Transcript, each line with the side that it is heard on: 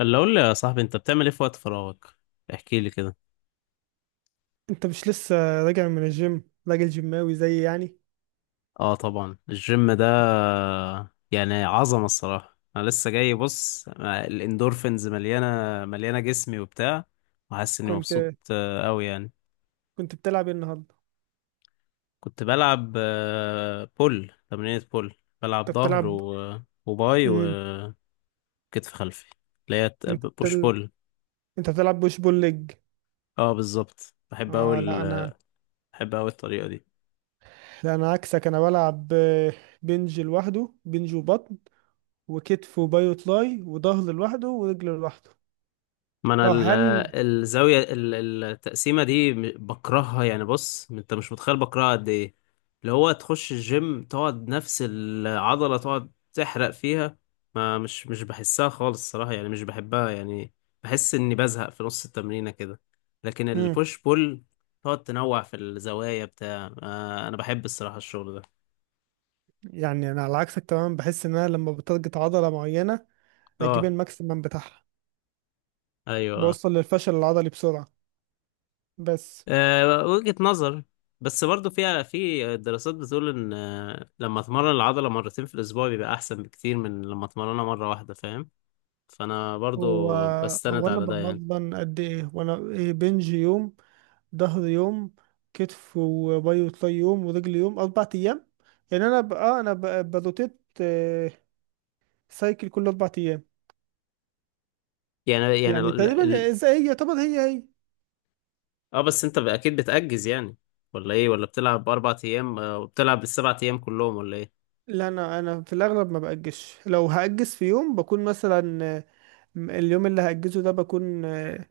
left: اللي اقول لي يا صاحبي، انت بتعمل ايه في وقت فراغك؟ احكي لي كده.
right: انت مش لسه راجع من الجيم، راجل جيماوي زي يعني.
left: اه، طبعا الجيم ده يعني عظمه الصراحه. انا لسه جاي، بص، الاندورفينز مليانه جسمي وبتاع، وحاسس اني
right: كنت
left: مبسوط قوي يعني.
right: كنت بتلعب ايه النهارده؟
left: كنت بلعب بول، تمرينة بول. بلعب
right: انت
left: ظهر
right: بتلعب،
left: وباي
right: امم
left: وكتف خلفي، اللي هي
right: انت
left: بوش
right: بتل...
left: بول.
right: انت بتلعب بوش بول ليج؟
left: اه بالظبط، بحب قوي.
right: اه لا انا
left: بحب قوي الطريقه دي.
right: لا انا عكسك. انا بلعب، بنج لوحده، بنج وبطن وكتف وباي وتراي وظهر لوحده ورجل لوحده.
left: ما انا
right: اه
left: ال-
right: هل
left: الزاويه ال- التقسيمه دي بكرهها يعني. بص، انت مش متخيل بكرهها قد ايه. اللي هو تخش الجيم، تقعد نفس العضله تقعد تحرق فيها، ما مش بحسها خالص الصراحه، يعني مش بحبها يعني. بحس اني بزهق في نص التمرينه كده. لكن
right: امم
left: البوش بول، تقعد تنوع في الزوايا بتاع. آه، انا بحب الصراحه الشغل ده.
right: يعني انا على عكسك تماما. بحس ان انا لما بتارجت عضله معينه بجيب
left: اه،
right: الماكسيمم بتاعها.
left: ايوه، آه.
right: بوصل للفشل العضلي بسرعه. بس
left: أه، وجهة نظر. بس برضو فيها، في دراسات بتقول ان لما اتمرن العضلة مرتين في الاسبوع بيبقى احسن بكتير من لما اتمرنها مرة واحدة، فاهم. فانا
right: هو
left: برضو
right: هو
left: بستند
right: انا
left: على ده يعني.
right: بمضمن قد ايه. وانا إيه؟ بنج يوم، ظهر يوم، كتف وباي وتراي يوم، ورجل يوم. اربع ايام. يعني انا بقى بروتيت، سايكل كل اربع ايام.
left: يعني
right: يعني تقريبا زي هي، يعتبر هي هي.
left: اه، بس انت اكيد بتأجز يعني، ولا ايه؟ ولا بتلعب اربع ايام وبتلعب السبع ايام كلهم، ولا ايه؟
right: لا انا في الاغلب ما باجزش. لو هاجز في يوم بكون مثلا، اليوم اللي هاجزه ده بكون،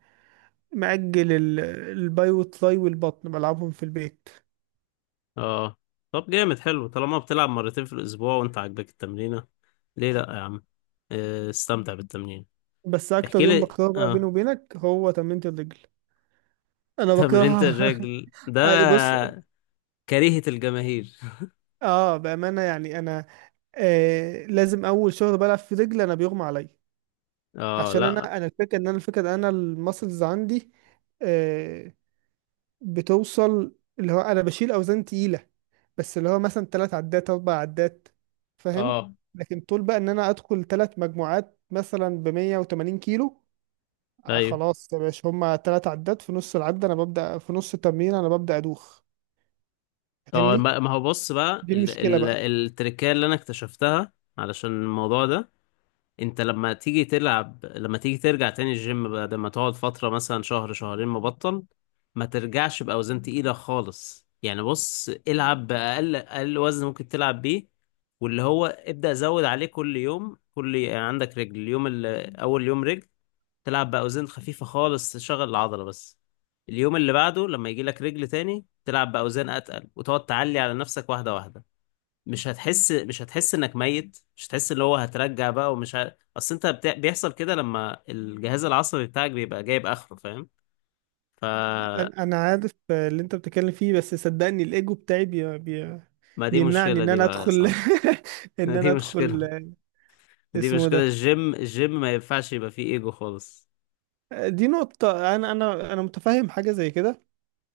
right: مأجل الباي والتراي والبطن بلعبهم في البيت.
left: اه، طب جامد حلو. طالما بتلعب مرتين في الاسبوع وانت عاجبك التمرينة، ليه لا يا عم؟ استمتع بالتمرين.
right: بس اكتر
left: احكي
right: يوم
left: لي،
right: بكرهه بقى بيني
left: اه.
right: وبينك هو تمرينة الرجل. انا
left: تمرينة
right: بكرهها.
left: الرجل ده
right: أي بص،
left: كريهة الجماهير.
right: اه بامانه يعني انا، لازم اول شغل بلعب في رجلي انا بيغمى عليا.
left: اه
right: عشان
left: لا،
right: انا الفكره ان انا الماسلز عندي، آه بتوصل. اللي هو انا بشيل اوزان تقيله، بس اللي هو مثلا ثلاث عدات اربع عدات، فاهم؟
left: اه
right: لكن طول بقى ان انا ادخل ثلاث مجموعات مثلا ب 180 كيلو،
left: ايوه.
right: خلاص يا باشا، هما ثلاث عدات. في نص العده انا ببدا، في نص التمرين انا ببدا ادوخ.
left: اه،
right: فاهمني؟
left: ما ما هو بص، بقى
right: دي
left: ال
right: المشكله
left: ال
right: بقى.
left: التركية اللي انا اكتشفتها علشان الموضوع ده: انت لما تيجي تلعب، لما تيجي ترجع تاني الجيم بعد ما تقعد فترة مثلا شهر شهرين مبطل، ما ترجعش بأوزان تقيلة خالص يعني. بص، العب بأقل أقل وزن ممكن تلعب بيه، واللي هو ابدأ زود عليه كل يوم. كل يعني عندك رجل اليوم، أول يوم رجل، تلعب باوزان خفيفه خالص، تشغل العضله بس. اليوم اللي بعده لما يجي لك رجل تاني، تلعب باوزان اتقل، وتقعد تعلي على نفسك واحده واحده. مش هتحس انك ميت. مش هتحس، اللي هو هترجع بقى اصل بيحصل كده لما الجهاز العصبي بتاعك بيبقى جايب اخره، فاهم. ف
right: أنا عارف اللي انت بتتكلم فيه، بس صدقني الايجو بتاعي
left: ما دي
right: بيمنعني
left: مشكله
right: ان
left: دي
right: انا
left: بقى يا
right: ادخل.
left: صاحبي.
right: ان
left: ما
right: انا
left: دي مشكله،
right: ادخل
left: دي
right: اسمه
left: مشكله
right: ده.
left: الجيم ما ينفعش يبقى فيه ايجو خالص.
right: دي نقطة، انا متفهم حاجة زي كده.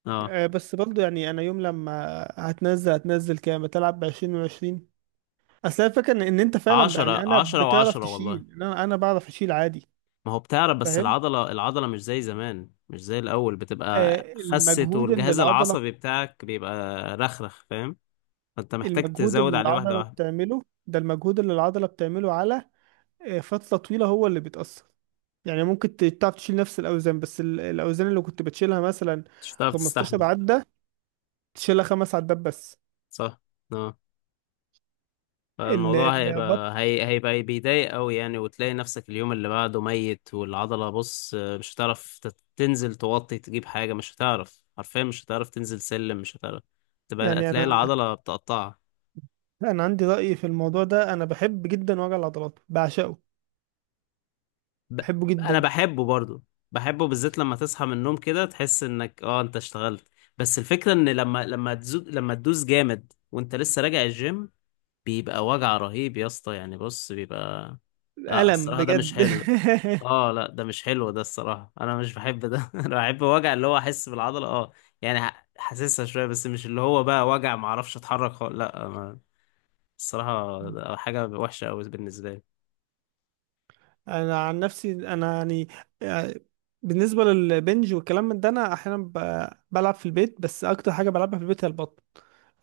left: اه،
right: بس برضو يعني انا يوم لما هتنزل كام بتلعب؟ بعشرين وعشرين. اصل أنا الفكرة ان إن انت فعلا يعني
left: عشرة
right: انا
left: عشرة
right: بتعرف
left: وعشرة والله.
right: تشيل إن انا انا بعرف اشيل عادي.
left: ما هو بتعرق، بس
right: فاهم.
left: العضلة مش زي زمان، مش زي الأول، بتبقى خست.
right: المجهود اللي
left: والجهاز
right: العضلة.
left: العصبي بتاعك بيبقى رخرخ، فاهم. فأنت محتاج
right: المجهود
left: تزود
right: اللي
left: عليه واحدة
right: العضلة
left: واحدة.
right: بتعمله ده. المجهود اللي العضلة بتعمله على فترة طويلة هو اللي بيتأثر. يعني ممكن تعرف تشيل نفس الاوزان. بس الاوزان اللي كنت بتشيلها مثلا
left: مش هتعرف
right: 15
left: تستحمل،
right: عدة، تشيلها خمس عدات بس.
left: صح. اه،
right: ال-
left: فالموضوع
right: البط.
left: هيبقى بيضايق أوي يعني. وتلاقي نفسك اليوم اللي بعده ميت، والعضلة بص مش هتعرف تنزل توطي تجيب حاجة. مش هتعرف حرفيا، مش هتعرف تنزل سلم، مش هتعرف. تبقى
right: يعني
left: هتلاقي
right: انا
left: العضلة بتقطعك.
right: انا عندي رأي في الموضوع ده. انا بحب جدا وجع العضلات، بعشقه،
left: ب...
right: بحبه
left: انا
right: جدا.
left: بحبه برضو. بحبه بالذات لما تصحى من النوم كده، تحس انك انت اشتغلت. بس الفكرة ان لما تزود، لما تدوس جامد وانت لسه راجع الجيم، بيبقى وجع رهيب يا اسطى. يعني بص، بيبقى... لا
right: الم
left: الصراحة ده مش
right: بجد.
left: حلو. اه لا، ده مش حلو. ده الصراحة انا مش بحب ده. انا بحب وجع اللي هو احس بالعضلة، اه. يعني حاسسها شوية، بس مش اللي هو بقى وجع ما اعرفش اتحرك خالص. لا، ما... الصراحة ده حاجة وحشة قوي بالنسبة لي.
right: انا عن نفسي انا يعني، آه، بالنسبه للبنج والكلام من ده انا احيانا بلعب في البيت. بس اكتر حاجه بلعبها في البيت هي البطن.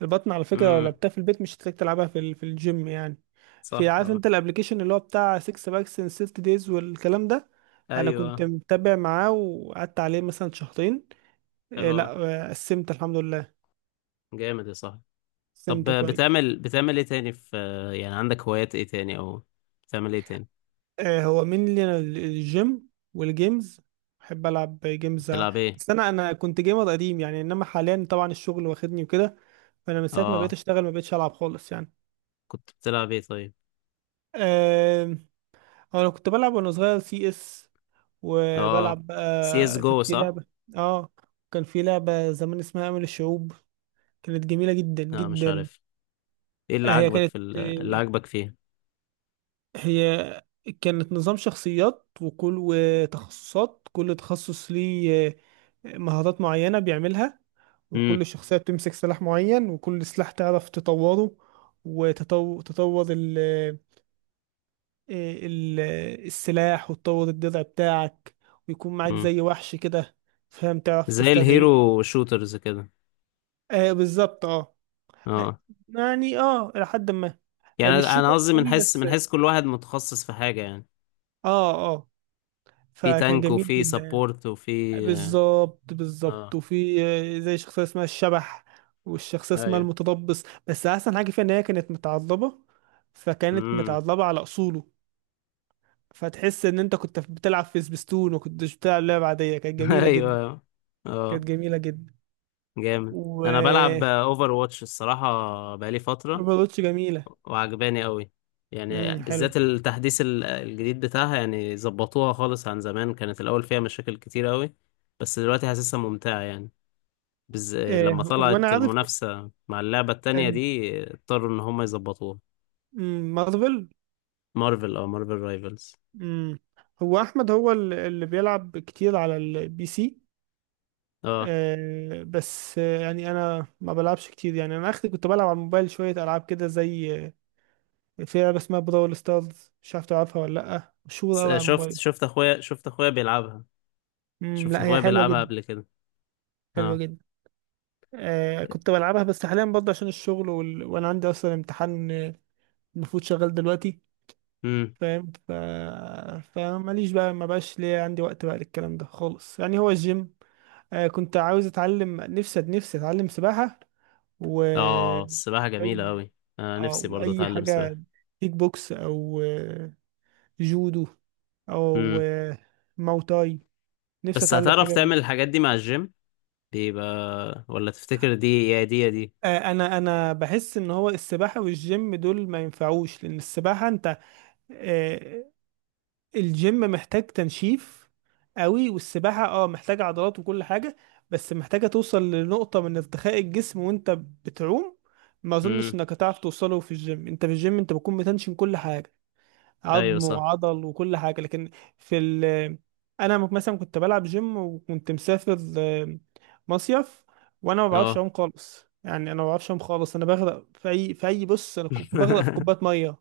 right: البطن على فكره لو
left: امم،
right: لعبتها في البيت مش هتلاقيك تلعبها في في الجيم يعني. في،
left: صح،
right: عارف
left: اه،
right: انت الابلكيشن اللي هو بتاع 6 باكس ان 6 دايز والكلام ده؟ انا
left: ايوه،
right: كنت متابع معاه وقعدت عليه مثلا شهرين،
left: حلو.
right: لا قسمت الحمد لله،
left: جامد يا صاحبي. طب
right: قسمت كويس.
left: بتعمل ايه تاني في... يعني عندك هوايات ايه تاني، او بتعمل ايه تاني؟
right: هو مين؟ الجيم والجيمز. بحب العب جيمز.
left: بتلعب ايه؟
right: بس انا كنت جيمر قديم يعني، انما حاليا طبعا الشغل واخدني وكده. فانا من ساعه ما بقيت
left: اه،
right: اشتغل ما بقيتش العب خالص يعني.
left: كنت بتلعب ايه طيب؟
right: آه، هو انا كنت بلعب وانا صغير سي اس،
left: اه،
right: وبلعب
left: سي اس
right: بقى كان
left: جو،
right: في
left: صح.
right: لعبه، اه كان في لعبه زمان اسمها امل الشعوب. كانت جميله جدا
left: لا مش
right: جدا.
left: عارف. ايه اللي
right: آه، هي
left: عاجبك
right: كانت
left: اللي
right: آه،
left: عاجبك فيها؟
right: هي كانت نظام شخصيات، وكل وتخصصات. كل تخصص ليه مهارات معينة بيعملها،
left: امم،
right: وكل شخصية بتمسك سلاح معين، وكل سلاح تعرف تطوره. وتطور تطور ال آه، ال السلاح، وتطور الدرع بتاعك، ويكون معاك
left: امم.
right: زي وحش كده، فاهم، تعرف
left: زي
right: تستدعيه.
left: الهيرو شوترز كده.
right: آه بالظبط، اه. آه،
left: اه
right: يعني اه لحد ما آه،
left: يعني
right: مش شوتر
left: انا قصدي
right: قوي
left: بنحس
right: بس.
left: بنحس كل واحد متخصص في حاجة يعني.
right: اه اه.
left: في
right: فكان
left: تانك،
right: جميل
left: وفي
right: جدا يعني.
left: سبورت، وفي... اه،
right: بالظبط بالظبط.
left: آه،
right: وفي زي شخصية اسمها الشبح، والشخصية اسمها
left: ايوه،
right: المتضبس. بس أحسن حاجة فيها إن هي كانت متعضبة، فكانت
left: امم،
right: متعضبة على أصوله. فتحس إن أنت كنت بتلعب في سبيستون وكنتش بتلعب لعبة عادية. كانت جميلة جدا.
left: ايوه،
right: كانت
left: اه،
right: جميلة جدا.
left: جامد.
right: و
left: انا بلعب اوفر واتش الصراحه، بقالي فتره،
right: روبوتش جميلة.
left: وعجباني قوي. يعني
right: حلو.
left: بالذات التحديث الجديد بتاعها، يعني ظبطوها خالص. عن زمان كانت الاول فيها مشاكل كتير قوي، بس دلوقتي حاسسها ممتعه يعني. لما
right: آه وأنا
left: طلعت
right: عارف.
left: المنافسه مع اللعبه التانية
right: كان
left: دي، اضطروا ان هم يظبطوها.
right: مارفل.
left: مارفل، او مارفل رايفلز.
right: امم. هو أحمد، هو اللي بيلعب كتير على البي سي.
left: اه،
right: آه، بس آه، يعني انا ما بلعبش كتير يعني. انا اخر كنت بلعب على الموبايل شويه العاب كده زي في لعبه اسمها براول ستارز. مش عارف تلعبها ولا لا؟ مشهوره قوي على
left: شفت
right: الموبايل.
left: شفت اخويا شفت اخويا بيلعبها. شفت
right: لا هي
left: اخويا
right: حلوه
left: بيلعبها
right: جدا،
left: قبل كده،
right: حلوه
left: اه.
right: جدا. آه كنت بلعبها. بس حاليا برضه عشان الشغل وانا عندي اصلا امتحان، المفروض شغال دلوقتي،
left: امم،
right: فاهم. فماليش بقى، ما بقاش ليا عندي وقت بقى للكلام ده خالص يعني. هو الجيم. كنت عاوز اتعلم نفسي اتعلم سباحه، و
left: اه. السباحه جميله قوي. انا نفسي
right: او
left: برضو
right: اي
left: اتعلم
right: حاجه.
left: سباحه.
right: كيك بوكس او جودو او
left: امم،
right: ماو تاي. نفسي
left: بس
right: اتعلم حاجه
left: هتعرف تعمل الحاجات دي مع الجيم؟ بيبقى... ولا تفتكر دي يا دي يا دي؟
right: انا بحس ان هو السباحه والجيم دول ما ينفعوش. لان السباحه انت، آه، الجيم محتاج تنشيف قوي. والسباحه اه محتاجه عضلات وكل حاجه، بس محتاجه توصل لنقطه من ارتخاء الجسم وانت بتعوم. ما اظنش
left: امم،
right: انك هتعرف توصله في الجيم. انت في الجيم انت بتكون بتنشن كل حاجه،
left: ايوه،
right: عظم
left: صح،
right: وعضل وكل حاجة. لكن في أنا مثلا كنت بلعب جيم وكنت مسافر، مصيف. وأنا ما بعرفش
left: اه.
right: أعوم خالص. يعني أنا ما بعرفش أعوم خالص. أنا بغرق في أي، في أي، بص أنا كنت بغرق في كوباية مية.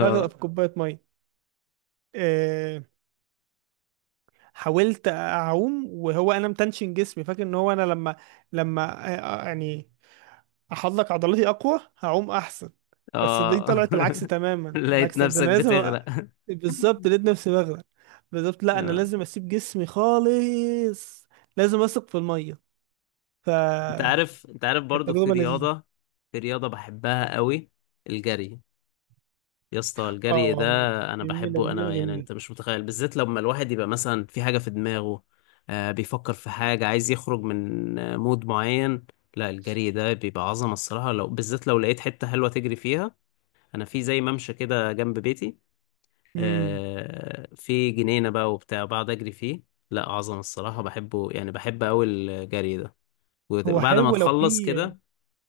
right: بغرق في كوباية مية. آه، حاولت أعوم وهو أنا متنشن جسمي. فاكر إن هو أنا لما، يعني، احضلك عضلاتي اقوى هعوم احسن. بس دي
left: اه
right: طلعت العكس تماما.
left: لقيت
right: العكس ده انا
left: نفسك
right: لازم
left: بتغرق.
right: بالظبط، لقيت نفسي بغرق. بالظبط، لا انا
left: آه.
right: لازم اسيب جسمي خالص. لازم اثق في الميه. ف
left: انت عارف،
right: كانت
left: برضو في
right: تجربه لذيذه.
left: رياضة، في رياضة بحبها قوي: الجري. يا اسطى الجري ده
right: اه
left: انا
right: جميله
left: بحبه.
right: جميله
left: انا يعني
right: جميله.
left: انت مش متخيل، بالذات لما الواحد يبقى مثلا في حاجه في دماغه. آه بيفكر في حاجه، عايز يخرج من مود معين. لا الجري ده بيبقى عظمه الصراحه، لو بالذات لو لقيت حته حلوه تجري فيها. انا في زي ممشى كده جنب بيتي،
right: امم.
left: آه في جنينه بقى وبتاع، بقعد اجري فيه. لا عظمه الصراحه بحبه يعني. بحب قوي الجري ده.
right: هو
left: وبعد ما
right: حلو لو في.
left: تخلص كده،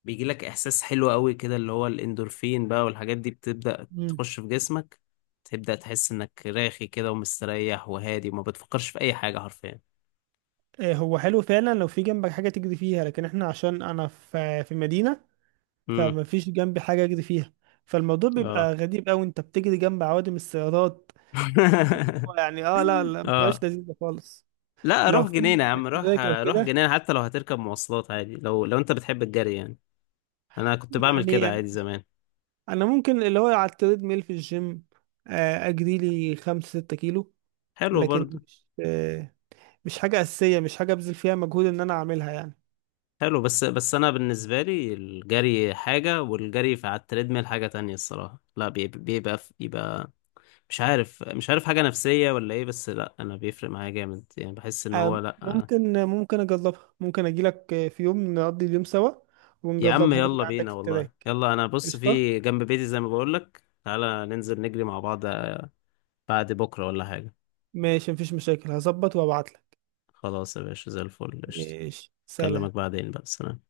left: بيجي لك احساس حلو قوي كده، اللي هو الاندورفين بقى والحاجات دي بتبدأ
right: امم.
left: تخش في جسمك. تبدأ تحس انك راخي كده ومستريح وهادي، وما بتفكرش في اي حاجة حرفيا.
right: هو حلو فعلا لو في جنبك حاجه تجري فيها. لكن احنا عشان انا في مدينه،
left: امم،
right: فما فيش جنبي حاجه اجري فيها. فالموضوع
left: اه.
right: بيبقى غريب قوي، انت بتجري جنب عوادم السيارات اللي هو. يعني اه لا لا ما بتبقاش
left: اه
right: لذيذه خالص.
left: لا
right: لو
left: روح جنينة
right: في
left: يا عم، روح
right: تراك او
left: روح
right: كده
left: جنينة. حتى لو هتركب مواصلات عادي، لو انت بتحب الجري يعني. انا كنت بعمل كده
right: يعني،
left: عادي زمان.
right: انا ممكن اللي هو على التريد ميل في الجيم، اجري لي 5 6 كيلو.
left: حلو
right: لكن
left: برضو.
right: مش، مش حاجه اساسيه، مش حاجه ابذل فيها مجهود ان انا اعملها يعني.
left: حلو، بس انا بالنسبة لي الجري حاجة، والجري على التريدميل حاجة تانية الصراحة. لا بيبقى، بيبقى مش عارف حاجة نفسية ولا ايه. بس لا، انا بيفرق معايا جامد يعني. بحس ان هو لا، أنا...
right: ممكن اجربها. ممكن اجي لك في يوم نقضي اليوم سوا
left: يا عم
right: ونجربها. نجري
left: يلا
right: عندك
left: بينا
right: في
left: والله.
right: التراك.
left: يلا، انا بص
right: قشطه.
left: في جنب بيتي زي ما بقولك، تعالى ننزل نجري مع بعض. بعد بكرة ولا حاجة؟
right: ماشي مفيش مشاكل، هظبط وابعت لك.
left: خلاص يا باشا، زي الفل، قشطة.
right: ماشي سلام.
left: اكلمك بعدين بقى، سلام.